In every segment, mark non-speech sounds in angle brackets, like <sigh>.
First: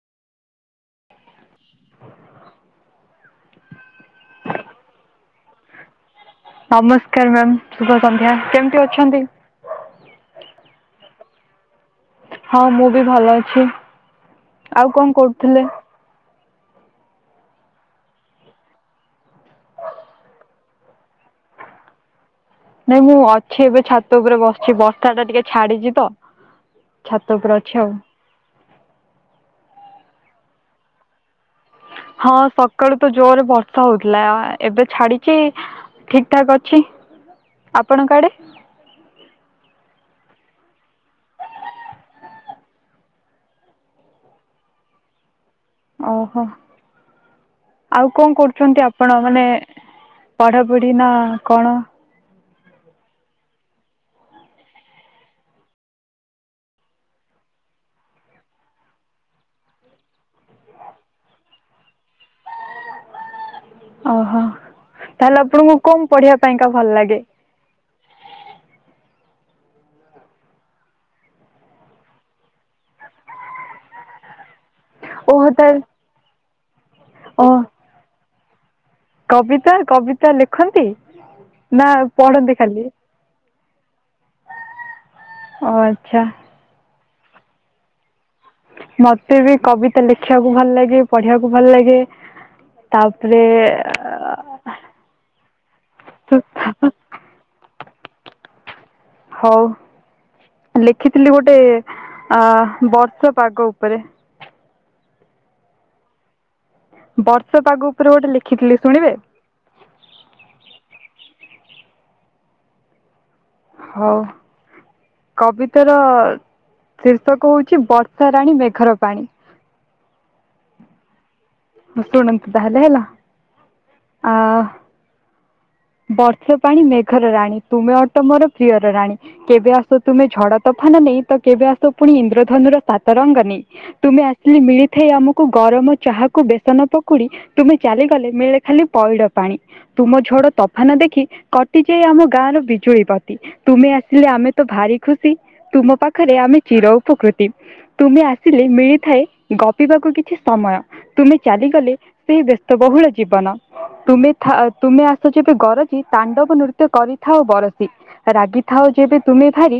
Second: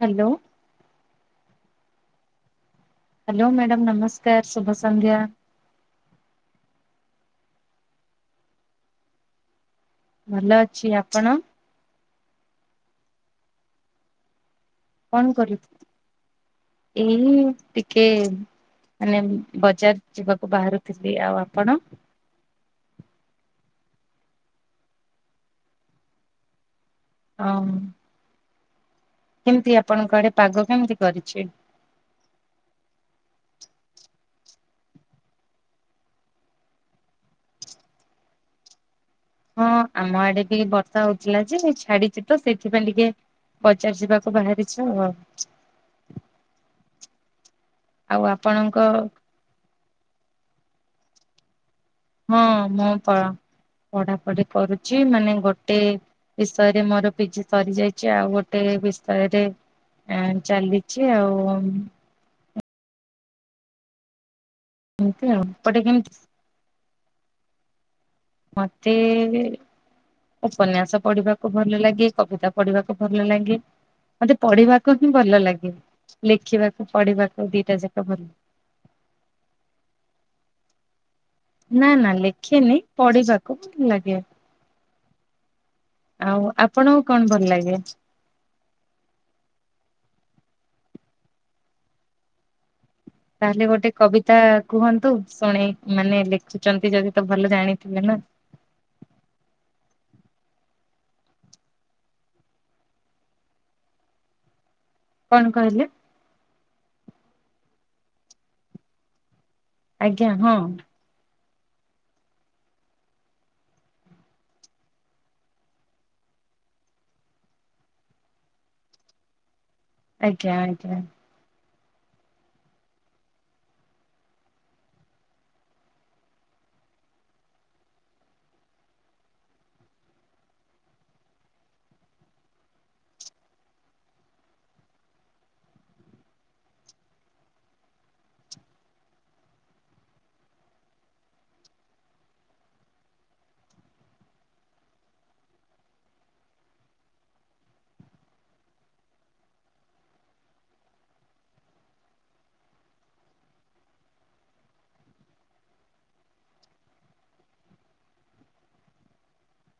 Hello. Hello madam ନମସ୍କାର ଶୁଭ ସନ୍ଧ୍ୟା। ନମସ୍କାର ମ୍ୟାମ୍ ଶୁଭ ସନ୍ଧ୍ୟା କେମିତି ଅଛନ୍ତି? ଭଲ ଅଛି ଆପଣ? ହଁ ମୁଁ ବି ଭଲ ଅଛି। ଆଉ କଣ କରୁଥିଲେ କରିବୁ ଏଇ ଟିକେ ମାନେ ବଜାର ଯିବାକୁ ବାହାରୁଥିଲି ଆଉ ଆପଣ? ନାଇଁ ମୁଁ ଅଛି ଏବେ ଛାତ ଉପରେ ବସିଛି ବର୍ଷାଟା ଟିକେ ଛାଡିଛି ତ। ଛାତ ଉପରେ ହଁ ଅଛ? କେମିତି ଆପଣଙ୍କ ଆଡେ ପାଗ କେମିତି କରିଛି? ହଁ ସକାଳୁ ତ ଜୋରରେ ବର୍ଷା ହଉଥିଲା ଏବେ ଛାଡିଛି ଠିକ୍ ଠାକ୍ ଅଛି ଆପଣଙ୍କ ଆଡେ? ହଁ ଆମ ଆଡେ ବି ବର୍ଷା ହଉଥିଲା ଯେ ଛାଡିଛି ତ ସେଇଥିପାଇଁ ଟିକେ ବଜାର ଯିବାକୁ ବାହାରିଛ ଆଉ ଅହ ଆଉ କଣ କରୁଛନ୍ତି ଆପଣ ମାନେ ପଢାପଢି ନା କଣ? ହଁ ମୁଁ ପଢାପଢି କରୁଛି ମାନେ ଗୋଟେ ବିଷୟରେ ମୋର ପିଜି ସରି ଯାଇଛି ଆଉ ଗୋଟେ ବିଷୟରେ ଏ ଚାଲିଛି ଆଉ ଅହ ଏମିତି ତାହେଲେ ଆଉ ଆପଣଙ୍କୁ ଏପଟେ କଣ କେମିତି ପଢିବା ପାଇଁକା ଭଲ ଲାଗେ? ମତେ ଏବେ ଉପନ୍ୟାସ ପଢିବାକୁ ଭଲ ଲାଗେ କବିତା ପଢିବାକୁ ଭଲ ଲାଗେ। ମତେ ପଢିବାକୁ ହିଁ ଭଲ ଓହୋ ଲାଗେ ତାହେଲେ ଲେଖିବାକୁ ଓ ପଢିବାକୁ ଦିଟା ଯାକ ଭଲ ଲାଗେ। କବିତା କବିତା ଲେଖନ୍ତି? ନା ନା ଲେଖିନି ପଢିବାକୁ ଭଲ ଲାଗେ। ହ। ଆଉ ଆପଣଙ୍କୁ କଣ ଭଲ ଲାଗେ? ମତେ ବି କବିତା ଲେଖିବାକୁ ଭଲ ଲାଗେ ପଢିବାକୁ ଭଲ ଲାଗେ? ତାପରେ ତାହେଲେ ଗୋଟେ କବିତା କୁହନ୍ତୁ ଶୁଣେଇ ମାନେ ଲେଖିଛନ୍ତି ଯଦି ତ ଭଲ ଜାଣିଥିବେ ନା? ହଉ ଲେଖିଥିଲି ଗୋଟେ ଆ ବର୍ଷା ପାଗ ଉପରେ କଣ କହିଲେ? ବର୍ଷ ପାଗ ଉପରେ ଗୋଟେ ଲେଖିଥିଲି ଶୁଣିବେ? ଆଜ୍ଞା ହଁ। ହଉ। କବିତାର ଶୀର୍ଷକ ହଉଛି ବର୍ଷା ରାଣୀ ମେଘର ପାଣି। ଆଜ୍ଞା ଆଜ୍ଞା। ଶୁଣନ୍ତୁ ତାହାଲେ ହେଲା ଆ ବର୍ଷ ପାଣି ମେଘର ରାଣୀ ତୁମେ ଅଟ ମୋର ପ୍ରିୟର ରାଣୀ କେବେ ଆସ ତୁମେ ଝଡ ତୋଫାନ ନେଇ ତ କେବେ ଆସ ପୁଣି ଇନ୍ଦ୍ରଧନୁର ସାତ ରଙ୍ଗ ନେଇ ତୁମେ ଆସିଲି ମିଳିଥାଏ ଆମକୁ ଗରମ ଚାହାକୁ ବେସନ ପକୁଡି। ତୁମେ ଚାଲିଗଲେ ମିଳେ ଖାଲି ପଇଡ ପାଣି ତୁମ ଝଡ ତ ହାନ ଦେଖି କଟିଯାଏ ଆମ ଗାଁର ବିଜୁଳି ବତି ତୁମେ ଆସିଲେ ଆମେ ତ ଭାରି ଖୁସି ତୁମ ପାଖରେ ଆମେ ଚିର ଉପକୃତି। ତୁମେ ଆସିଲେ ମିଳିଥାଏ ଗପିବାକୁ କିଛି ସମୟ ତୁମେ ଚାଲିଗଲେ ସେ ବ୍ୟସ୍ତବହୁଳ ଜୀବନ ତୁମେ ଥା ତୁମେ ଆସ ଯେବେ ଗରଜି ତାଣ୍ଡବ ନୃତ୍ୟ କରିଥାଉ ବରସୀ। ରାଗିଥାଅ ଯେବେ ତୁମେ ଭାରି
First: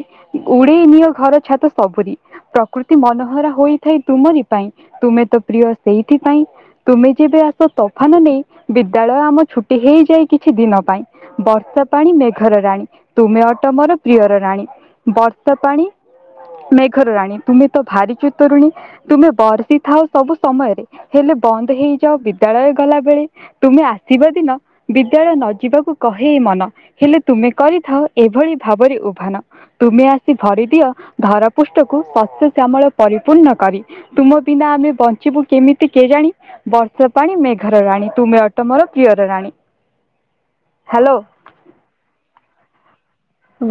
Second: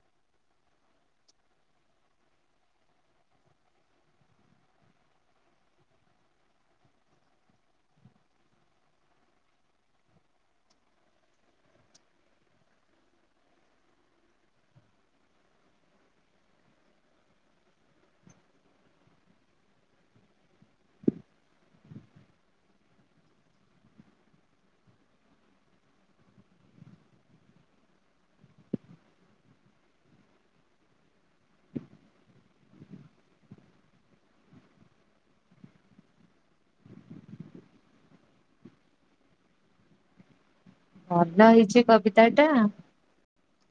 ଉଡେଇ ନିଅ ଘର ଛାତ ସବୁରି ପ୍ରକୃତି ମନୋହରା ହୋଇଥାଏ ତୁମରି ପାଇଁ ତୁମେ ତ ପ୍ରିୟ ସେଇଥିପାଇଁ ତୁମେ ଯେବେ ଆସ ତଫାନ ନେଇ ବିଦ୍ୟାଳୟ ଆମ ଛୁଟି ହେଇଯାଏ କିଛି ଦିନ ପାଇଁ ବର୍ଷା ପାଣି ମେଘର ରାଣୀ ତୁମେ ଅଟ ମୋର ପ୍ରିୟର ରାଣୀ ବାର୍ତ୍ତା ପାଣି ମେଘର ରାଣୀ ତୁମେ ତ ଭାରିଛ ଚୁତୁ ରୁଣୀ। ତୁମେ ବର୍ଷି ଥାଉ ସବୁ ସମୟରେ ହେଲେ ବନ୍ଦ ହେଇଯାଅ ବିଦ୍ୟାଳୟ ଗଲା ବେଳେ। ତୁମେ ଆସିବ ଦିନ। ବିଦ୍ୟାଳୟ ନ ଯିବାକୁ କହେଇ ଏ ମନ ହେଲେ ତୁମେ କରିଥାଅ ଏଭଳି ଭାବରେ ଉଭାନ। ତୁମେ ଆସି ଭରିଦିଅ ଧର ପୃଷ୍ଠକୁ ଶସ୍ୟ ଶ୍ୟାମଳ ପରିପୂର୍ଣ୍ଣ କରି। ତୁମ ବିନା ଆମେ ବଞ୍ଚିବୁ କେମିତି କେଜାଣି? ବର୍ଷ ପାଣିୀ ମେଘର ରାଣୀ ତୁମେ ଅଟ ମୋର ପ୍ରିୟର ରାଣୀ। ହ୍ୟାଲୋ ଭଲ ହେଇଛି କବିତା ଟା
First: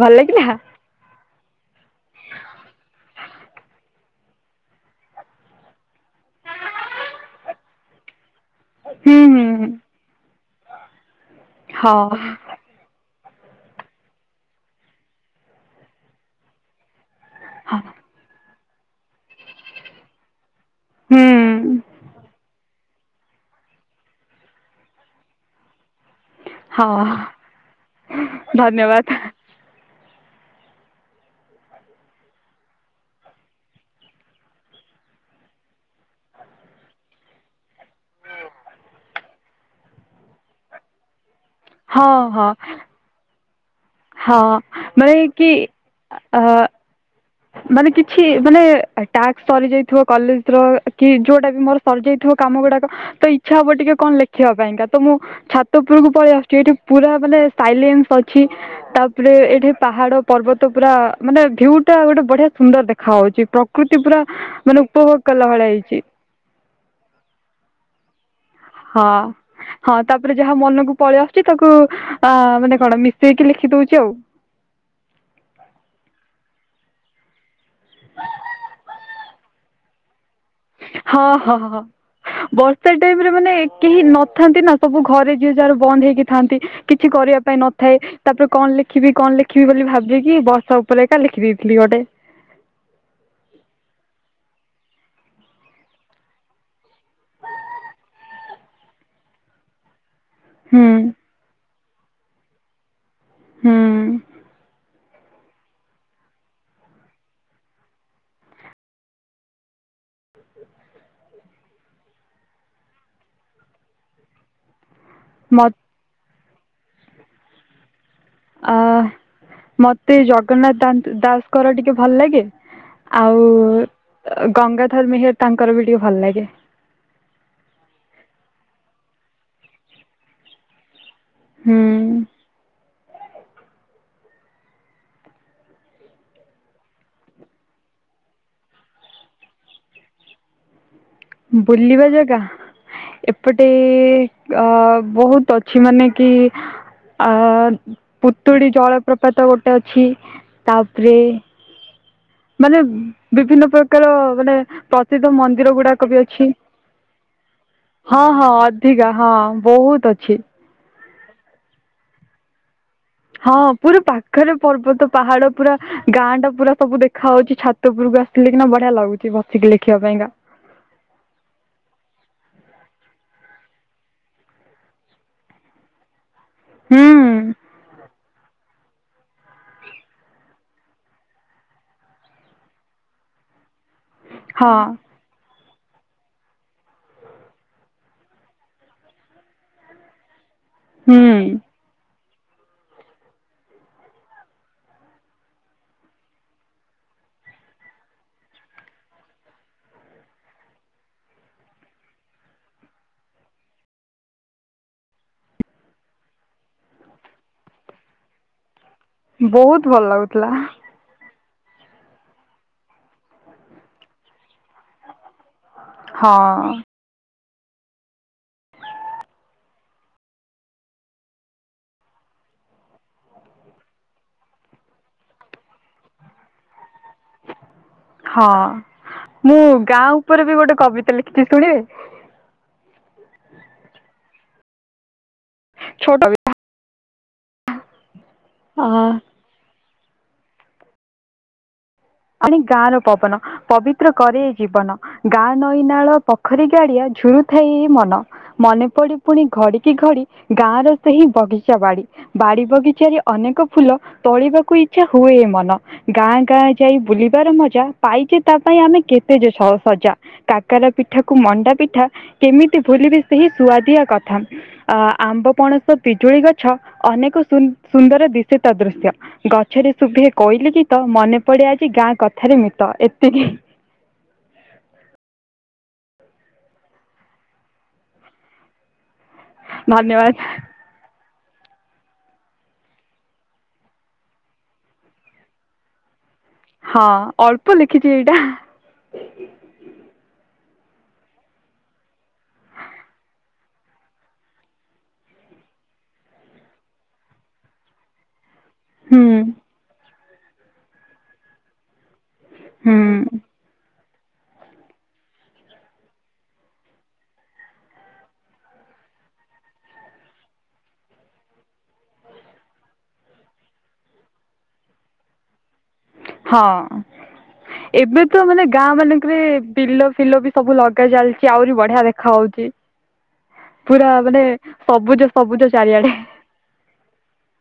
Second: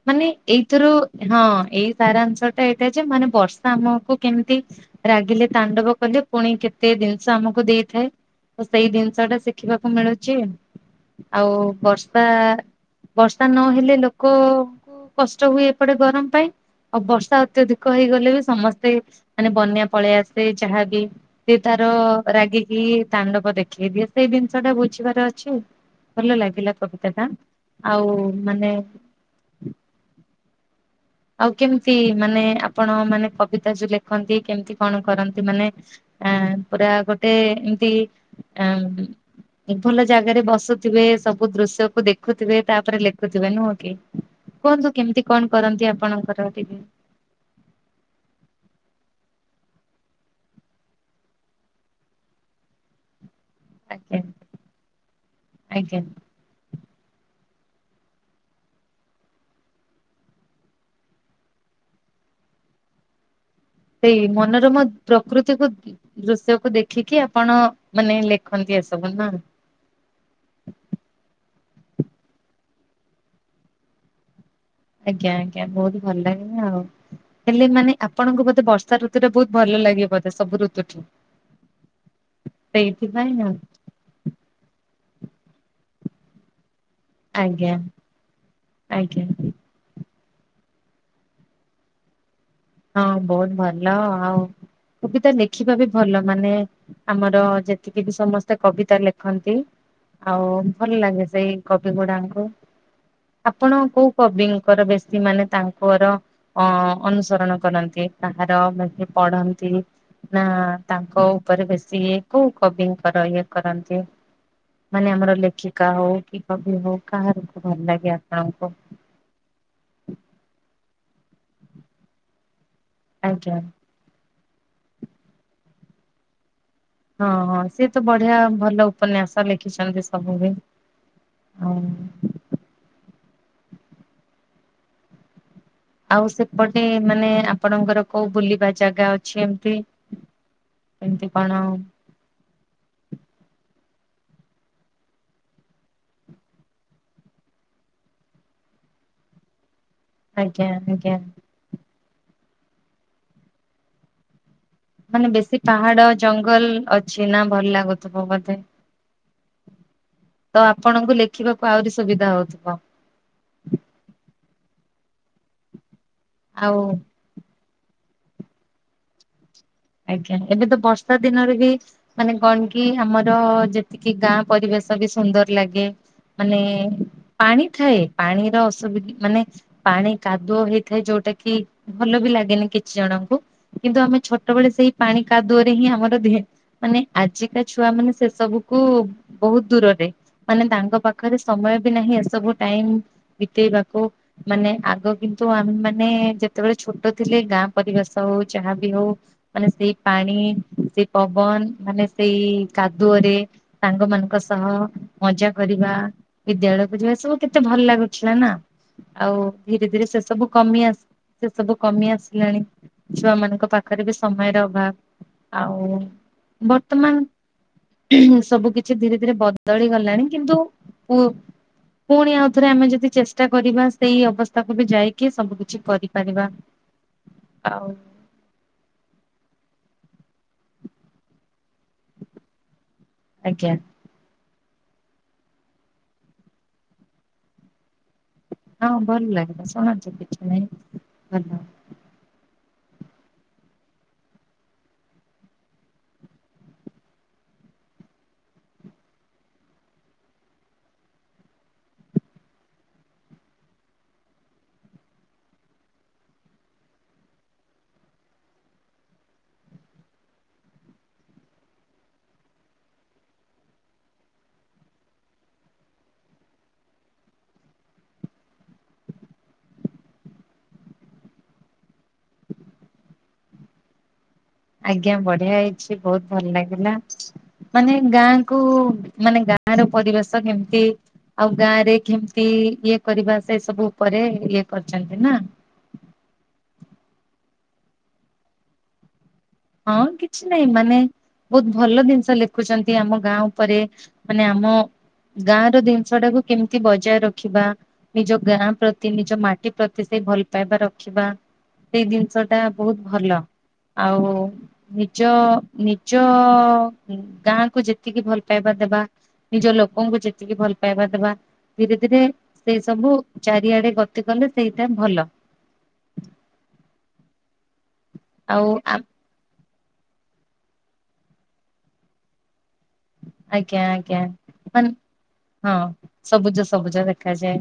ଭଲ ଲାଗିଲା ଏଇ ଏଥିରୁ ହଁ ଏଇ ସାରାଂଶ ଟା ଏଇଟା ଯେ ମାନେ ବର୍ଷା ଆମକୁ କେମିତି ରାଗିଲେ ତାଣ୍ଡବ କଲେ ପୁଣି କେତେ ଜିନିଷ ଆମକୁ ଦେଇଥାଏ। ତ ସେଇ ହୁଁ ଜିନିଷ ଟା ହୁଁ ଶିଖିବାକୁ ମିଳୁଛି ଆଉ ହଁ ବର୍ଷ ବର୍ଷା ନହେଲେ ଲୋକଙ୍କୁ କଷ୍ଟ ହୁଏ ଏପଟେ ଗରମ ପାଇଁ ଆଉ ବର୍ଷା ହଁ ଅତ୍ୟଧିକ ହେଇଗଲେ ବି ସମସ୍ତେ ମାନେ ବନ୍ୟା ପଳେଇ ଆସେ ସେ ଯହାବି ହୁଁ ସେ ତାର ରାଗି କି ତାଣ୍ଡବ ଦେଖେଇ ଦିଏ ସେଇ ଜିନିଷ ଟା ବୁଝିବାର ଅଛି ଭଲ ଲାଗିଲା କବି ଏଟା ହଁ ଆଉ ମାନେ ଧନ୍ୟବାଦ ଆଉ କେମତି ମାନେ ଆପଣ ମାନେ କବିତା ଯୋଉ ଲେଖନ୍ତି କେମିତି କଣ କରନ୍ତି ମାନେ ଆଁ ପୁରା ଗୋଟେ ଏମତି ଆଁ ଭଲ ଜାଗାରେ ବସୁଥିବେ ସବୁ ଦୃଶ୍ୟକୁ ହଁ ହଁ ଦେଖୁଥିବେ ତାପରେ ଲେଖୁଥିବେ ନୁହଁ କି ହଁ କୁହନ୍ତୁ ମାନେ କେମିତି କି କଣ କରନ୍ତି ଅ ଆପଣଙ୍କର ଟିକେ। ମାନେ କିଛି ମାନେ ଟାସ୍କ ସରି ଯାଇଥିବ କଲେଜର କି ଯୋଉଟା ବି ମୋର ସରିଯାଇଥିବ କାମ ଗୁଡାକ ତ ଇଚ୍ଛା ହବ ଟିକେ କଣ ଆଜ୍ଞା ଲେଖିବା ପାଇଁକା ତ ମୁଁ ଆଜ୍ଞା ଛାତପୁରକୁ ପଳେଇ ଆସେ ଯେ ଏଠି ପୁରା ମାନେ ସାଇଲେନ୍ସ ଅଛି। ତାପରେ ଏଇଠି ପାହାଡ ପର୍ବତ ପୁରା ମାନେ ଭିଉ ଟା ବଢିଆ ସୁନ୍ଦର ଦେଖା ହାଉଉଛି ପ୍ରକୃତି ସେଇ ପୁରା ମାନେ ଉପଭୋଗ କଲା ଭଳିଆ ହେଇଛି। ଦୃଶ୍ୟକୁୁ ଦେଖିକି ଆପଣ ମାନେ ଲେଖନ୍ତି ହଁ ଏସବୁ ନା? ହଁ ତାପରେ ଯାହା ମନକୁ ପଳେଇ ଆସୁଛି ତାକୁ ଆ ମାନେ କଣ ମିଶେଇକି ଲେଖି ଦଉଛି ଆଉ। ଆଜ୍ଞା ଆଜ୍ଞା ବହୁତ ଭଲ ଲାଗିଲା ଆଉ ହେଲେ ମାନେ ଆପଣଙ୍କୁ ବୋଧେ ବର୍ଷା ଋତୁ ଟା ବହୁତ ଭଲ ଲାଗିବ ବଧେ ସବୁ ଋ ହ ହ ହ ହ ବର୍ଷା ଟାଇମ ସେଇଥିପାଇଁ ରେ ମାନେ ଆଉ କେହି ନଥାନ୍ତି ନା ସବୁ ଘରେ ଯିଏ ଯାହାର ବନ୍ଦ ହେଇକି ଥାନ୍ତି। କିଛି କରିବା ପାଇଁ ଆଜ୍ଞା। ନଥାଏ ତାପରେ କଣ ଲେଖିବି ଆଜ୍ଞା କଣ ଲେଖି? କିି ବୋଲି ଭାବୁଛି କି ବର୍ଷା ଉପରେଖା ଲେଖିଦେଇଥିଲି ଗୋଟେ। ହଁ ବହୁତ ଭଲ ଆଉ କବତା ଲେଖିବା ବି ଭଲ ମାନେ ଆମର ଯେତିକି ବି ସମସ୍ତେ କବିତା ଲେଖନ୍ତି। ଆଉ ହୁଁ ଭଲ ଲାଗେ ସେଇ କବି ଗୁଡାଙ୍କୁ ଆପଣ ହୁଁ କୋଉ କବିଙ୍କର ବେଶୀ ସେମାନେ ତାଙ୍କର ଅ ଅନୁସରଣ କରନ୍ତି କାହାର ମନେ ପଢନ୍ତି। ନା ତାଙ୍କ ଉପରେ ବେଶୀ ଇଏ କୋଉ କବିଙ୍କର ଇଏ କରନ୍ତି। ମାନେ ଆମର ମ ଲେଖିକା ହଉ କି କବି ହଉ କାହାରକୁ ଭଲ ଲାଗେ ଆପଣଙ୍କୁ? ଆ ମତେ ଜଗନ୍ନାଥ ଦା ଦାସଙ୍କର ଟିକେ ଭଲ ଲାଗେ ଆଉ ଆଜ୍ଞା ଗଙ୍ଗାଧର ମେହେର ତାଙ୍କର ବି ଟିକେ ଭଲ ଲାଗେ। ହଁ ହଁ ସିଏ ତ ବଢିଆ ଭଲ ଉପନ୍ୟାସ ଲେଖିଛନ୍ତି ସବୁ ବି। ଆଉ ହୁଁ। ଆଉ ସେପଟେ ମାନେ ଆପଣଙ୍କର କୋଉ ବୁଲିବା ଜାଗା ଅଛି ଏମତି। ଏମତି କଣ ବୁଲିବା ଜାଗା। ଏପଟେ ଅ ବହୁତ ଅଛି ମାନେ କି ଅ ପୁତୁଡ଼ି ଜଳପ୍ରପାତ ଗୋଟେ ଅଛି ଆଜ୍ଞା ଆଜ୍ଞା। ତାପରେ। ମାନେ ବିଭିନ୍ନ ପ୍ରକାର ମାନେ ମାନେ ପ୍ରସିଦ୍ଧ ବେଶୀ ମନ୍ଦିର ପାହାଡ ଗୁଡାକ ବି ଅଛି ଜଙ୍ଗଲ ଅଛି ନା ଭଲ ଲାଗୁଥିବ ହଁ ହଁ ବୋଧେ? ଅଧିକା ହଁ। ବହୁତ ଅଛି। ତ ଆପଣଙ୍କୁ ଲେଖିବାକୁ ଆଉରି ସୁବିଧା ହଉଥୁବ। ହଁ ପୁରା ପାଖରେ ପର୍ବତ ପାହାଡ ପୁରା ଗାଁ ଟା ପୁରା ଆଉ ସବୁ ଦେ ଖାଉଛି ଛାତ ଉପୁରକୁ ଆସିଲେ କିନା ବଢିଆ ଲାଗୁଛି ବସିଥିଲି। ଆଜ୍ଞା, ଏବେ ତ ବର୍ଷା ଦିନରେ ବି ମାନେ କଣ କି ଆମର ଯେତିକି ଗାଁ ପରିବେଶ ବି ସୁନ୍ଦର ଲାଗେ। ମାନେ ହୁଁ ପାଣି ଥାଏ, ପାଣିର ଅସୁବିଧା ମାନେ ପାଣି କାଦୁଅ ହେଇଥାଏ ଯୋଉଟା କି ଭଲ ବି ଲାଗେନି କିଛି ଜଣଙ୍କୁ। କିନ୍ତୁ ଆମେ ଛୋଟବେଳେ ହଁ ସେଇ ପାଣି କାଦୁଅରେ ହିଁ ଆମର ଦେହେ ମାନେ ଆଜିକା ଛୁଆ ମାନେ ସେ ସବୁ କୁ ବହୁତ ଦୂରରେ। ମାନେ ତାଙ୍କ ପାଖରେ ହୁଁ ସମୟ ବି ନାହିଁ ଏସବୁ ଟାଇମ୍ ବିତେଇବାକୁ। ମାନେ ଆଗ କିନ୍ତୁ ଆମେ ମାନେ ଯେତେବେଳେ ଛୋଟ ଥିଲେ। ଗାଁ ପରିବେଶ ହଉ ଯାହାବି ହଉ ମାନେ ସେଇ ପାଣି ସେଇ ପବନ ମାନେ ସେଇ କାଦୁଅରେ। ସାଙ୍ଗ ମାନଙ୍କ ସହ ମଜା କରିବା। ବିଦ୍ୟାଳୟକୁ ଯିବା ସବୁ କେତେ ଭଲ ଲାଗୁଥିଲା ନା? ଆଉ ବହୁତ ଧୀରେ ଭଲ ଧୀରେ ସେ ସବୁ ଲାଗୁଥିଲା କମି ଆସ ସେ ସବୁ କମି ଆସିଲାଣି। ଛୁଆ ମାନଙ୍କ ପାଖରେ ବି ସମୟର ଅଭାବ। ଆଉ ହଁ ବର୍ତ୍ତମାନ ସବୁ କିଛି ଧୀରେ ଧୀରେ ବଦଳି ଗଲାଣି। କିନ୍ତୁ ପୁ ପୁଣି ଆଉଥରେ ଆମେ ଯଦି ଚେଷ୍ଟା କରିବା। ସେଇ ଅବସ୍ଥାକୁ ବି ଯାଇକି ସବୁ କିଛି କରିପାରିବା। ଆଉ ହଁ ମୁଁ ଗାଁ ଉପରେ ବି ଗୋଟେ କବିତା ଲେଖିଚି ଶୁଣିବେ? ଆଜ୍ଞା। ଛୋଟ <inaudible> ହଁ ଭଲ ଲାଗିଲା, ଶୁଣାନ୍ତୁ କିଛି ନାହିଁ ଭଲ। ଆଡେ ଗାଁ ର ପବନ। ପବିତ୍ର କରେ ଜୀବନ, ଗାଁ ନଈନାଳ ପୋଖରୀ ଗାଡିଆ ଝୁରୁଥାଏ ଏ ମନ। ମନେ ପଡେ ପୁଣି ଘଡିକି ଘଡି ଗାଁ ର ସେହି ବଗିଚା ବାଡି। ବାଡ଼ି ବଗିଚାରେ ଅନେକ ଫୁଲ, ତୋଳିବାକୁ ଇଚ୍ଛା ହୁଏ ଏ ମନ। ଗାଁ ଗାଁ ଯାଇ ବୁଲିବାର ମଜା ପାଇଚେ ତା ପାଇଁ ଆମେ କେତେ ଯେ ସ- ସଜା। କାକାର ପିଠାକୁ ମଣ୍ଡା ପିଠା କେମିତି ଭୁଲିବେ ସେହି ସୁଆଦିଆ କଥା। ଅ, ଆମ୍ବ ପଣସ ପିଜୁଳି ଗଛ ଅନେକ ସୁ ସୁନ୍ଦର ଦିଶେ ତା ଦୃଶ୍ୟ। ଗଛରେ ଶୁଭେ କୋଇଲି ଗୀତ। ମନେ ପଡେ ଆଜି ଗାଁ କଥାରେ ମିିତ। ଏତିକି। ଆଜ୍ଞା ବଢିଆ ହେଇଛି ବହୁତ ଭଲ ଲାଗିଲା। ମାନେ ଗାଁ କୁ ମାନେ ଗାଁ ଗାଁ ର ଧନ୍ୟବାଦ ପରିବେଶ କେମତି ଆଉ ଗାଁ ରେ କିମିତି ଇଏ କରିବା, ସେ ସବୁ ଉପରେ ଇଏ କରିଛନ୍ତି ନା? ହଁ ଅଳ୍ପ ଲେଖିଚି ଏଇଟା। ହଁ କିଛି ନାଇଁ ମାନେ ବହୁତ ଭଲ ଜିନିଷ ଲେଖୁଛନ୍ତି ଆମ ଗାଁ ଉପରେ। ମାନେ ଆମ ଗାଁର ଜିନିଷଟାକୁ କେମିତି ବଜାୟ ରଖିବା। ନିଜ ଗାଁ ପ୍ରତି ହୁଁ ନିଜ ମାଟି ପ୍ରତି ସେଇ ଭଲ ପାଇବା ରଖିବା। ସେଇ ଜିନିଷ ଟା ହୁଁ ବହୁତ ଭଲ। ଆଉ ନିଜ ନିଜ ଗାଁକୁ ଯେତିକି ଭଲ ପାଇବା ଦେବା। ନିଜ ଲୋକଙ୍କୁ ଯେତିକି ଭଲ ପାଇବା ଦବା। ଧୀରେ ଧୀରେ ସେ ସବୁ ଚାରିଆଡେ ଗତି କଲେ ସେଇଟା ଭଲ। ହଁ, ଏବେ ତ ମାନେ ଆଉ ଗାଁ ମାନ ଙ୍କେରେ ବିଲ ଫିଲ ବି ସବୁ ଲଗା ଚାଲଚି। ଆଉରି ବଢିଆ ଦେଖା ହଉଛି। ଆଜ୍ଞା, ପୁରା ଆଜ୍ଞା, ମାନେ ସବୁଜ ସବୁଜ ହଁ ଚାରିଆଡେ ସବୁଜ ସବୁଜ ଦେଖାଯାଏ।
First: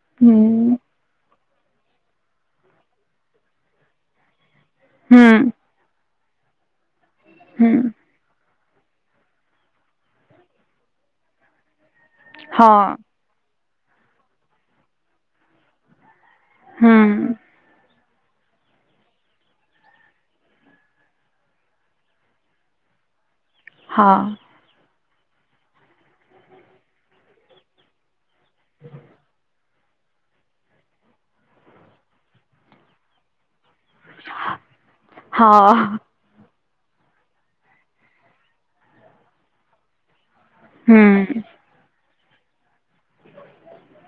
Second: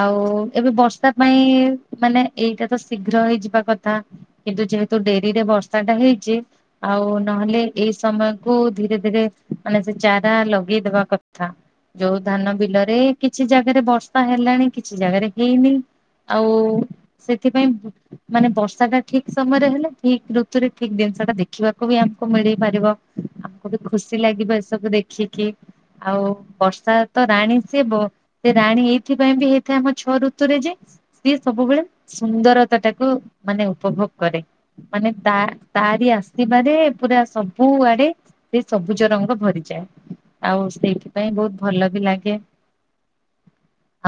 ଆଉ ଏବେ ବର୍ଷା ପାଇଁ ମାନେ ଏଇଟା ତ ଶୀଘ୍ର ହେଇଯିବା କଥା। କିନ୍ତୁ ଯେହେତୁ ଡେରିରେ ବର୍ଷାଟା ହେଇଚି। ଆଉ ନହେଲେ ଏଇ ସମୟ କୁ ଧୀରେ ଧୀରେ ମାନେ ସେ ଚାରା ଲଗେଇଦବା କଥା। ଯୋଉ ଧାନ ବିଲରେ କିଛି ଜାଗାରେ ବର୍ଷା ହେଲାଣି। କିଛି ଜାଗାରେ ହେଇନି। ଆଉ ସେଥିପାଇଁ ମାନେ ବର୍ଷାଟା ଠିକ ସମୟରେ ହେଲେ। ଠିକ ଋତୁରେ ଠିକ ଜିନିଷ ଟା ଦେଖିବାକୁ ବି ଆମକୁ ମିଳି ପାରିବ। ଆମକୁ ଦେଖୁ ଭଲ ଲାଗିବ ଏସବୁ ଦେଖିକି। ଆଉ ବର୍ଷାତ ରାଣୀ ସିଏ ବ ସେ ରାଣୀ ଏଇଥିପାଇଁ ବି ହେପ୍ ଥାଏ ଆମ ଛଅ ଋତୁରେ ଯେ। ସିଏ ସବୁବେଳେ ସୁନ୍ଦରତାଟାକୁ ମାନେ ଉପଭୋଗ୍ କରେ। ମାନେ ତା ତାରି ଆସିବାରେ ପୁରା ସବୁଆଡେ ସେ ସବୁଜ ରଙ୍ଗ ଭରିଯାଏ। ଆଉ ସେଇଥିପାଇଁ ବହୁତ ଭଲ ବି ଲାଗେ।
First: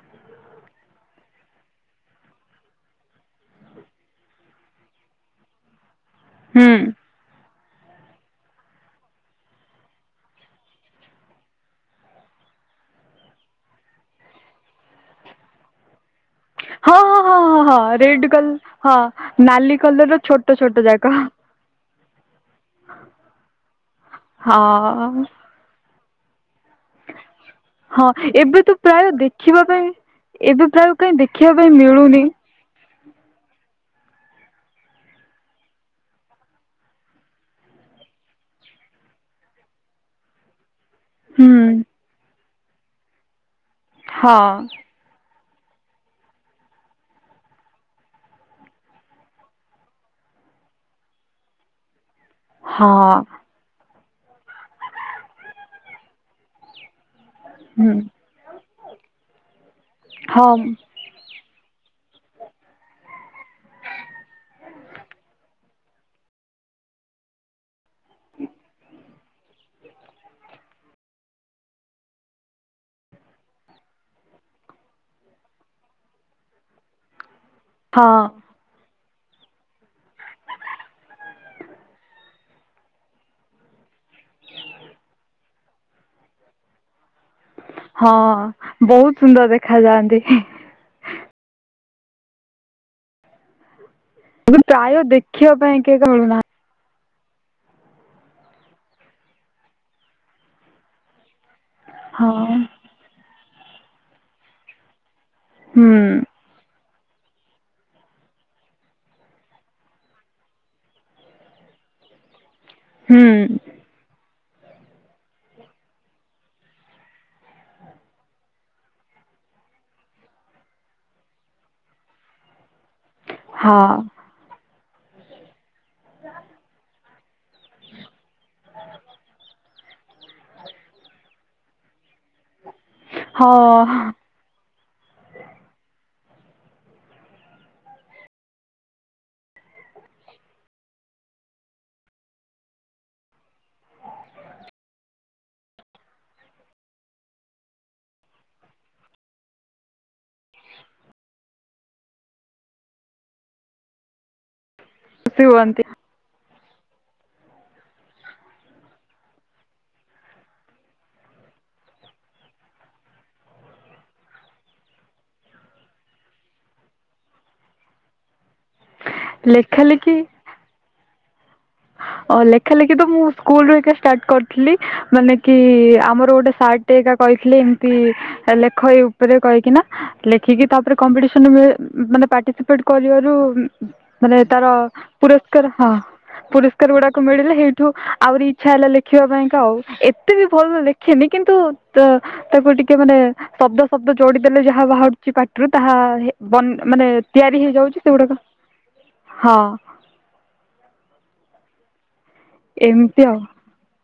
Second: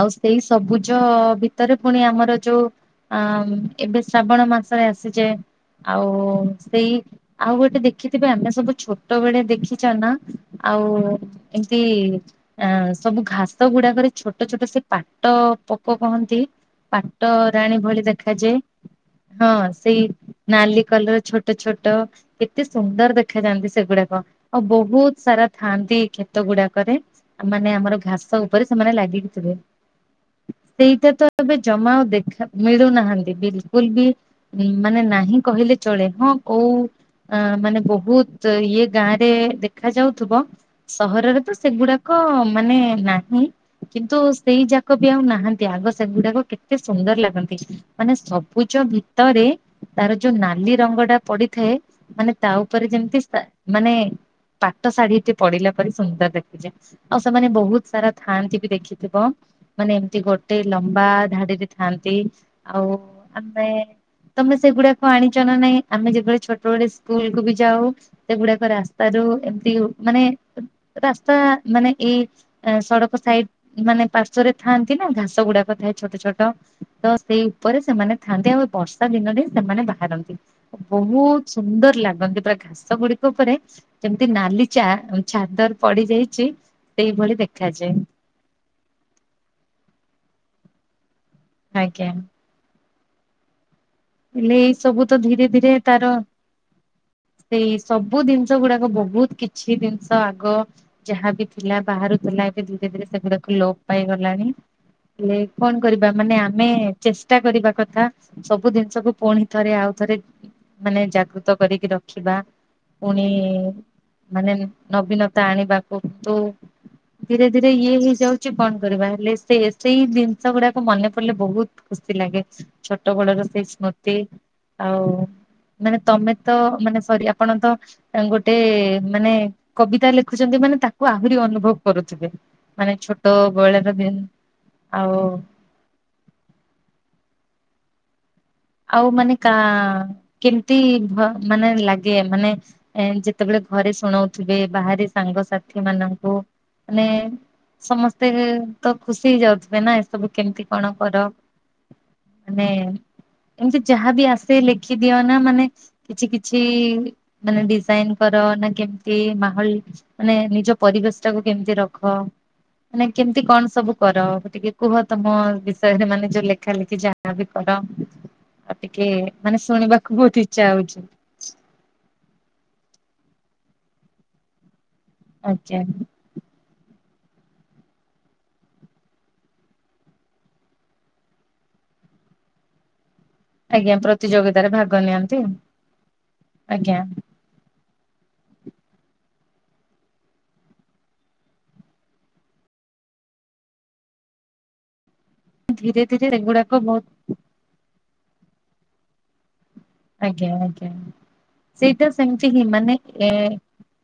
ଆଉ ସେଇ ସବୁଜ ଭିତରେ ପୁଣି ଆମର ଯୋଉ ଆ ମ ଏବେ ଶ୍ରାବଣ ମାସରେ ଆସିଯାଏ। ଆଉ ସେଇ ଆଉ ଗୋଟେ ଦେଖିଥିବେ ଆମେ ସବୁ ଛୋଟ ବେଳେ ଦେଖିଛ ନା? ଆଉ ଇନ୍ତି ଆଁ ସବୁ ଘାସ ଗୁଡାକରେ ଛୋଟ ଛୋଟ ସେ ପାଟପୋକ କହନ୍ତି। ହଁ ହଁ ହଁ ହଁ ପାଟରାଣୀ ହଁ ଭଳି ରେଡ୍ ଦେଖାଯାଏ। କଲର୍ ହଁ ହଁ ନାଲି ସେଇ କଲର୍ ର ଛୋଟ ଛୋଟ ନାଲି ଯାକ କଲର ଛୋ ଛୋଟ ଛୋଟ କେତେ ସୁନ୍ଦର ଦେଖାଯାନ୍ତି। ସେଗୁଡାକ। ଆଉ ବହୁତ ହଁ ସାରା ଥାଆନ୍ତି କ୍ଷେତ ଗୁଡାକରେ। ମାନେ ଆମର ହଁ ଘାସ ଏବେ ଉପରେ ତ ସେମାନେ ପ୍ରାୟ ଲାଗିକି ଥିବେ। ଦେଖିବା ପାଇଁ ଏବେ ପ୍ରାୟ ସେଇଟା କାଇଁ ତ ଦେଖିବା ଏବେ ପାଇଁ ଜମା ଆଉ ମିଳୁନି ଦେଖା ମିଳୁନାହାନ୍ତି ବିଲକୁଲ୍ ବି ମାନେ ନାହିଁ କହିଲେ ଚଳେ। ହଁ କୋଉ ଅ ମାନେ ବହୁତ ଇଏ ଗାଁ ଦେଖା ଯାଉଥିବ। ସହରରେ ହୁଁ ତ ସେଗୁଡାକ ମାନେ ନାହିଁ। କିନ୍ତୁ ହଁ ସେଇ ଯାକ ବି ଆଉ ନାହାନ୍ତି। ଆଗ ସେଗୁଡାକ କେତେ ସୁନ୍ଦର ଲାଗନ୍ତି। ମାନେ ସବୁଜ ଭିତରେ ତାର ଯୋଉ ନାଲି ରଙ୍ଗଟା ପଡିଥାଏ। ମାନେ ତା ଉପରେ ହଁ ଯେମତି ସା ମାନେ ପାଟ ଶାଢୀଟେ ପଡିଲା ପରି ସୁନ୍ଦର ଦେଖାଯାଏ। ଆଉ ସେମାନେ ବହୁତ ହୁଁ ସାରା ଥାଆନ୍ତି ବି ଦେଖିଥିବ। ମାନେ ଏମିତି ହଁ ଗୋଟେ ଲମ୍ବା ଧାଡିରେ ଥାନ୍ତି ଆଉ ଆମେ ତମେ ସେଗୁଡାକ ଆଣିଛ ନା ନାଇଁ? ଆମେ ଯେତେବେଳେ ଛୋଟ ବେଳେ ସ୍କୁଲକୁ ବି ଯାଉ ସେଗୁଡାକରେ ଆସ୍ ସ୍ତାରୁ ଏମିତି ମାନେ ରାସ୍ତା ମାନେ ଏଇ ସଡକ ସାଇଡ ମାନେ ପାର୍ଶ୍ୱରେ ଥାଆନ୍ତି ନା। ଘାସ ଗୁଡାକ ଥାଏ ଛୋଟ ଛୋଟ। ତ ସେଇ ଉପରେ ସେମାନେ ହଁ ଥାଆନ୍ତି। ଆଉ ଏ ବର୍ଷ ଷା ଦିନରେ ସେମାନେ ବାହାରନ୍ତି। ବହୁତ ସୁନ୍ଦର ଲାଗନ୍ତି ପୁରା ଘାସ ଗୁଡିକ ଉପରେ। ଯେମିତି ନାଲି ଚା ଛାଦର ପଡି ଯାଇଛି। ସେଇଭଳି ଦେଖ ହଁ ବହୁତ ସୁନ୍ଦର ଦେଖା ଯାଆନ୍ତି। ଆଜ୍ଞା। ହେଲେ ଏବେ ଏଇ ପ୍ରାୟ ସବୁ ତ ଧୀରେ ଦେଖିବା ଧୀରେ ପାଇଁ କିଏ ତାର ମିଳୁନାହାନ୍ତି ସେଇ ସବୁ ଜିନିଷ ଗୁଡାକ ବହୁତ କିଛି ଜିନିଷ ଆଗ ଯାହାବି ଥିଲା। ହଁ ବାହାରୁଥିଲା ଏବେ ଧୀରେ ଧୀରେ ସେଗୁଡାକୁ ଲୋପ ପାଇଗଲାଣି। ହେଲେ କଣ ହୁଁ କରିବା? ମାନେ ଆମେ ଚେଷ୍ଟା କରିବା କଥା। ସବୁ ସବୁ ଜିନିଷକୁ ପୁଣି ଥରେ ଆଉ ଥରେ ମାନେ ଜାଗୃତ କରିକି ରଖିବା। ହୁଁ ପୁଣି ମାନେ ନବୀନତା ଆଣିବାକୁ। ତୁ ଧୀରେ ଧୀରେ ଇଏ ହେଇଯାଉଛି କଣ କରିବା? ହେଲେ ସେ ସେଇ ଜିନିଷ ଗୁଡାକୁ ମନେ ପଡିଲେ ବହୁତ ଖୁସି ଲାଗେ। ଛୋଟ ବଳର ସେ ହଁ ସ୍ମୃତି ଆଉ ମାନେ ତମେ ତ ମାନେ ସରି ଆପଣ ତ ଗୋଟେ ମାନେ କବିତା ଲେଖୁଛନ୍ତି ମାନେ ତାକୁ ଆଉ ଆହୁରି ଅନୁଭବ କରୁଥିବେ। ମାନେ ଛୋଟ ହଁ ବଳାର ଦିନ ଆଉ ଆଉ ମାନେ କାଁ କେମିତି ମାନେ ଲାଗେ। ମାନେ ଏ ଯେତେବେଳେ ଘରେ ଶୁଣାଉଥିବେ। ବାହାରେ ସାଙ୍ଗସାଥି ମାନଙ୍କୁ। ମାନେ ସମସ୍ତେ ତ ଖୁସି ହେଇଯାଉଥିବେ ନା। ଏସବୁ କେମିତି କଣ କର? ମାନେ ଏମିତି ଯାହାବି ଆସେ ଲେଖିଦିଅ ନା ଖୁସି ମାନେ ହୁଅନ୍ତି କିଛି କିଛି ମାନେ ଡିଜାଇନ କର ନା କେମିତି ମାହଲ ମାନେ ନିଜ ପରିବେଶ ଟାକୁ କେମିତି ରଖ। ମାନେ କେମିତି କଣ ସବୁ କର। ଟିକେ କୁହ ତମ ବିଷୟରେ ମାନେ ଯୋଉ ଲେଖା ଲେଖି ଯା ଯହା ବି କର ଆଉ ଟିକେ ମାନେ ଲେଖା ଲେଖି ଶୁଣିବାକୁ ବହୁତ ଇଚ୍ଛା ହଉଛି। ଅ ଲେଖା ଲେଖି ତ ମୁଁ ସ୍କୁଲ ରୁ ଏକା ଷ୍ଟାର୍ଟ କରିଥିଲି। ମାନେ କି ଆଜ୍ଞା ଆମର ଗୋଟେ ସାର୍ଟ ଗୋଟେ ଏକା କହିଥିଲେି ଏମିତି ଲେଖ ଏଇ ଉପରେ କହିକିନା। ଲେଖିକି ତାପରେ କମ୍ପିଟିସନ ମାନେ ପାର୍ଟିସିପେଟ କରିବାରୁ ଆଜ୍ଞା ମାନେ ତାର ପ୍ରତିଯୋଗିତାରେ ଭାଗ ନିଅନ୍ତି। ପୁରସ୍କାର ହଁ ପୁରସ୍କାର ଆଜ୍ଞା ଗୁଡାକ ମିଳିଲେ ହେଇ ଠୁ ଆହୁରି ଇଚ୍ଛା ହେଲା ଲେଖିବା ପାଇଁକା ଆଉ ଏତେ ବି ଭଲ ଲେଖେନି। କିନ୍ତୁ ତାକୁ ଟିକେ ମାନେ ଶବ୍ଦ ଶବ୍ଦ ଯୋଡିଦେଲେ ଯାହା ବାହାରୁଛି ପାଟିରୁ ତାହା ଧୀରେ ଧୀରେ ବ ଏଗୁଡାକ ବହୁତ ମାନେ ତିଆରି ହେଇଯାଉଛି ସେଗୁଡ଼ାକ ହଁ। ଆଜ୍ଞା ଆଜ୍ଞା ସେଇଟା ସେମିତି ହିଁ ମାନେ ଏମିତି ଏ ଆଉ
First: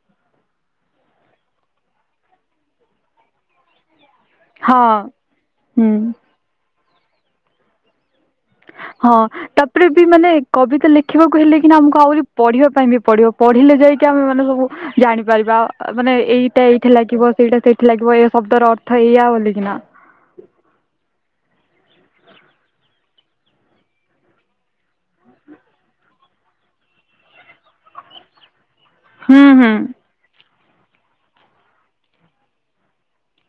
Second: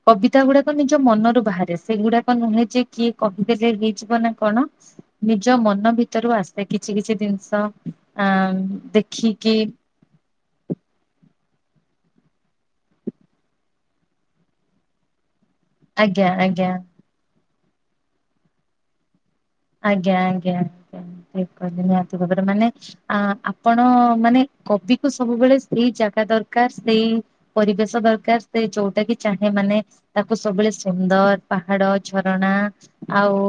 କବିତା ଗୁଡାକ ନିଜ ମନରୁ ବାହାରେ। ସେଗୁଡାକ ନୁହେଁ ଯେ କିଏ କହିଦେଲେ ହେଇଯିବ ନା। କଣ ହଁ ନିଜ ମନ ହୁଁ। ଭିତରୁ ଆସେ କିଛି କିଛି ଜିନିଷ ଆଁ ହଁ ତାପରେ ବି ମାନେ କବିତା ଲେଖିବାକୁ ହେଲେ କିନା ଆମକୁ ଆହୁରି ପଢ଼ିବା ପାଇଁ ବି ପଢିବ। ପଢ଼ିଲେ ଯାଇକି ଆମେ ମାନେ ସବୁ ଜାଣିପାରିବା। ମାନେ ଆଜ୍ଞା ଏଇଟା ଆଜ୍ଞା ଏଇଠି ଲାଗିବ ସେଇଟା ସେଇଠି ଲାଗିବ ଏ ଶବ୍ଦର ଅର୍ଥ ଏଇଆ ବୋଲି କିନା। ଆଜ୍ଞା ଆଜ୍ଞା ଆ ଠ କହିଲ ନିହାତି ଭାବରେ ମାନେ ଆ ଆପଣ ମାନେ କବି କୁ ସବୁବେଳେ ସେଇ ଜାଗା ଦରକାର ସେଇ ପରିବେଶ ଦରକାର ସେ ଯୋଉଟା କି ହୁଁ ଚାହେ ହୁଁ ମାନେ ତାକୁ ସବୁବେଳେ ସୁନ୍ଦର ପାହାଡ ଝରଣା ଆଉ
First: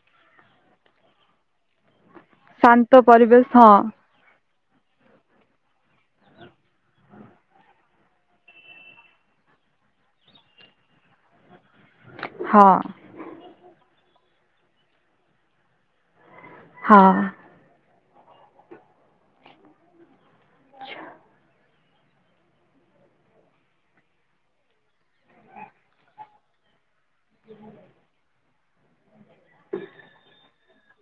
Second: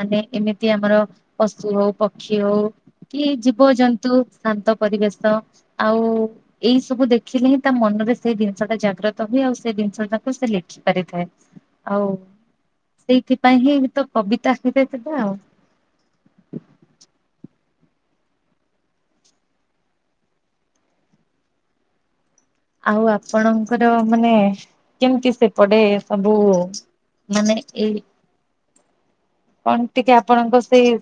ମାନେ ଏମିତି ଆମର ପଶୁ ହଉ ପକ୍ଷୀ ହଉ ଶାନ୍ତ କି ପରିବେଶ ହଁ ଜୀବଜନ୍ତୁ ଶାନ୍ତ ପରିବେଶ ଆଉ ଏଇ ସବୁ ଦେଖିଲେ ହିଁ ତା ମନରେ ସେଇ ଜିନିଷ ଟା ଜାଗ୍ରତ ହୁଏ। ଆଉ ସେଇ ଜିନିଷ ଟାକୁ ସେ ଲେଖି ପାରିଥାଏ। ଆଉ ହଁ ସେଇଥିପାଇଁ ହିଁ ତ କବିତା ହେଥାବେ ଆଉ। ହଁ। ଆଛା। ଆଉ ଆପଣଙ୍କର ମାନେ କେମିତି ସେପଡେ ସବୁ ମାନେ ଏଇ କଣ ଟିକେ ଆପଣଙ୍କ ସେଇ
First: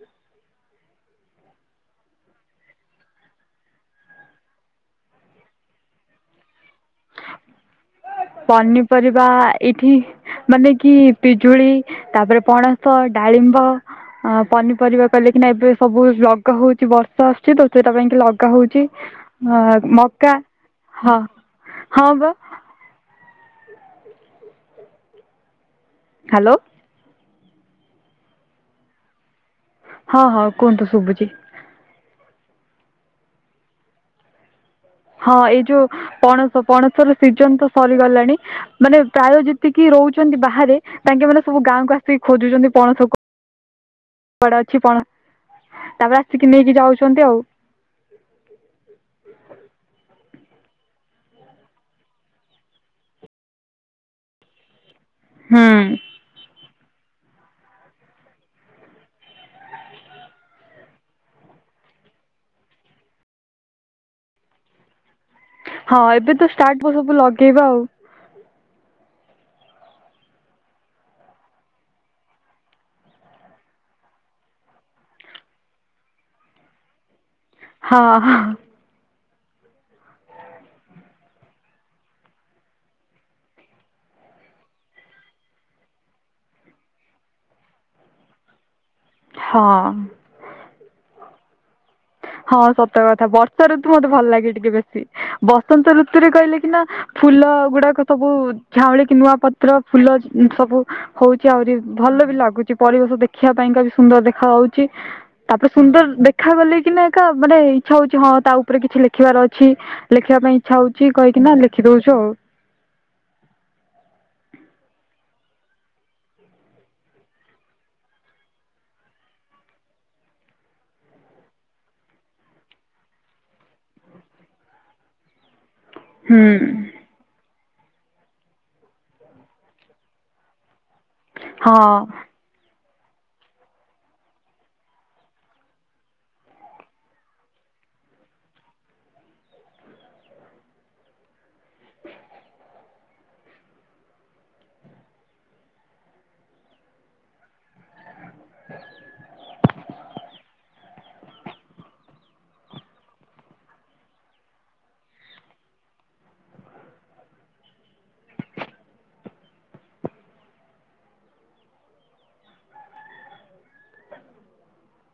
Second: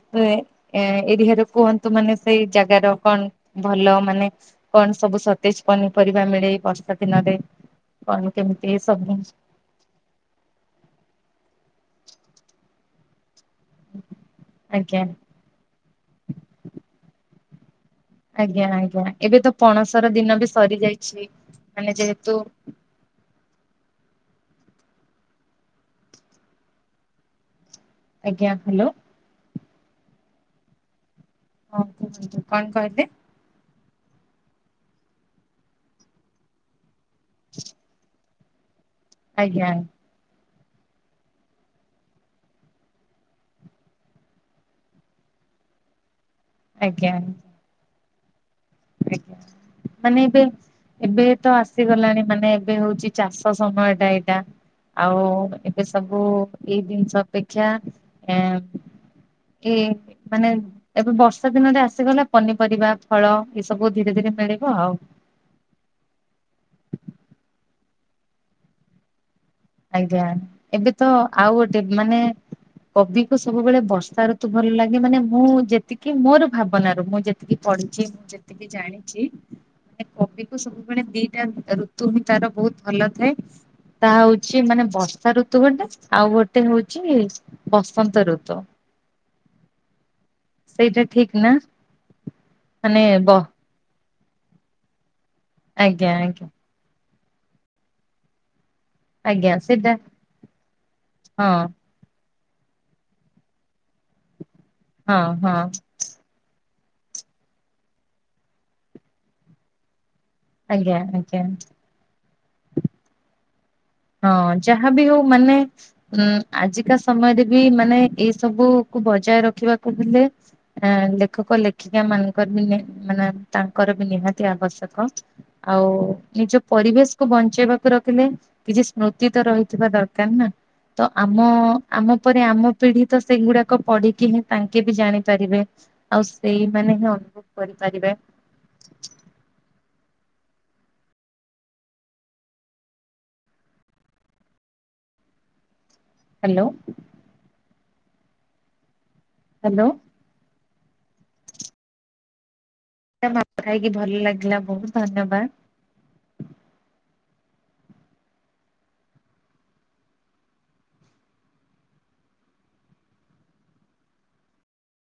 ଏରିଆ ର କୁହନ୍ତୁ ମାନେ ସେଇ ଜାଗାର କଣ ଭଲ ମାନେ କଣ ସବୁ ସତେଜ ପନିପରିବା ମିଳେ ବର୍ଷା ଦିନରେ କଣ କେମିତି ଏ ସବୁ। ପନିପରିବା ଏଇଠି ମାନେ କି ପିଜୁଳି ତାପରେ ପଣସ ଡାଳିମ୍ବ ଅ ଆଜ୍ଞା। ପନିପରିବା କଲେ କି ନା ଏବେ ସବୁ ଲଗା ହଉଛି। ବର୍ଷା ଆସୁଛି ତ ସେଟା ପାଇଁ କି ଲଗା ଆଜ୍ଞା ହଉଛି ଆଜ୍ଞା ଏବେ ତ ଅ ପଣସ ର ମକା ଦିନ ବି ହଁ ସରିଯାଇଛି। ମାନେ ହଁ ଯେହେତୁ ବା ହ୍ୟାଲୋ। ଆଜ୍ଞା ହ୍ୟାଲୋ। ହଁ ହଁ କୁହନ୍ତୁ ସୁବୁଚି। ହଁ କୁହନ୍ତୁ କଣ କହିଲେ? ହଁ ଏଇ ଯୋଉ ପଣସ ପଣସ ର ସିଜନ ତ ସରିଗଲାଣି। ମାନେ ପ୍ରାୟ ଆଜ୍ଞା ଯେତିକି ରହୁଛନ୍ତି ବାହାରେ। ତାଙ୍କେ ମାନେ ସବୁ ଗାଁକୁ ଆସିକି ଖୋଜୁଛନ୍ତି ପଣସକୁ। କୁଆଡେ ଅଛି ପଣ ତାପରେ ଆସିକି ନେଇକି ଆଜ୍ଞା ଯାଉଛନ୍ତି ଆଉ। ମାନେ ଏବେ ଏବେ ତ ଆସିଗଲାଣି ମାନେ ଏବେ ହଉଛି ଚାଷ ସମୟ ଟା ଏଇଟା। ଆଉ ଏବେ ହୁଁ ସବୁ ଏଇ ଜିନିଷ ଅପେକ୍ଷା ଆଁ ଏ ମାନେ ଏବେ ବର୍ଷା ଦିନରେ ଆସିଗଲା ପନିପରିବା ଫଳ। ଏ ସବୁ ଧୀରେ ଧୀରେ ମିଳିବ ଆଉ। ହଁ ଏବେ ତ ଷ୍ଟାର୍ଟ ହବ ବୁ ଲଗେଇବା ଆଉ। ଆଜ୍ଞା ଏବେ ତ ଆଉ ଗୋଟେ ମାନେ କବିକୁ ସବୁବେଳେ ବର୍ଷା ଋତୁ ଭଲ ଲାଗେ। ମାନେ ମୁଁ ଯେତିକି ମୋର ଭାବନା ର ମୁଁ ଯେ ଯେତିକି ପଢିଛି ହଁ ମୁଁ ହଁ। ଯେତିକି ଜାଣିଛି। ମାନେ କବି କୁ ସବୁବେଳେ ଦିଟା ଋ ଋତୁ ହିଁ ତାର ବହୁତ ଭଲ ଥାଏ। ତାହା ହଉଛି ସେ ମାନେ ବର୍ଷା ଋତୁ ଗୋଟେ ଆଉ ଗୋଟେ ହଉଛି ବସନ୍ତ ଋତୁ। ହଁ। ସେଇଟା ଠିକ୍‌ ନା ମାନେ ବ ର୍ଷା ଋତୁ ମତେ ଭଲ ଲାଗେ ଟିକେ ବେଶୀ। ବସନ୍ତ ଆଜ୍ଞା ଋତୁରେ ଆଜ୍ଞା କହିଲେ କି ନା ଫୁଲ ଗୁଡାକ ସବୁ ଝାଉଁଳିକି ନୂଆ ଆଜ୍ଞା ପତ୍ର ସେଇଟା ଫୁଲ ଅ ସବୁ ହଉଛି ହଁ। ଆହୁରି। ଭଲ ବି ଲାଗୁଛି ପରିବେଶ ଦେଖିବା ପାଇଁକା ବି ସୁନ୍ଦର ଦେଖା ଯାଉଛି। ହଁ ହଁ ତାପରେ ସୁନ୍ଦର ଦେଖ ଦେଖା ଗଲେ କିନା ଏକା ମାନେ ଇଚ୍ଛା ହଉଛି। ହଁ ତା ଉପରେ କିଛି ଲେଖିବାର ଅଛି। ଲେଖିବା ପାଇଁ ଇଚ୍ଛା ଆଜ୍ଞା ହଉଛି କହିକି ଆଜ୍ଞା ନା ଲେଖି ଦଉଛୁ ଆଉ। ହଁ ଯାହା ବି ହଉ ମାନେ ଉଁ ଆଜିକା ସମୟରେ ବି ମାନେ ଏଇ ସବୁ କୁ ବଜାୟ ରଖିବାକୁ ହେଲେ। ଆ ଲେଖକ ଲେଖିକା ମାନଙ୍କର ବି ମାନେ ତାଙ୍କର ବି ନିହାତି ଆବଶ୍ୟକ। ଆଉ ହୁଁ ନିଜ ପରିବେଶକୁୁ ବଞ୍ଚେଇବାକୁ ରଖିଲେ କିଛି ସ୍ମୃତି ତ ରହିଥିବା ଦରକାର ନା। ତ ଆମ ହଁ ଆମ ପରେ ଆମ ପିଢି ତ ସେଗୁଡାକ ପଢିକି ହିଁ ତାଙ୍କେ ବି ଜାଣିପାରିବେ। ଆଉ ସେଇମାନେ ହିଁ ଅନୁଭବ କରିପାରିବେ। ହ୍ୟାଲୋ। ହ୍ୟାଲୋ। କଥା ହେଇକି ଭଲ ଲାଗିଲା ବହୁତ ଧନ୍ୟବାଦ।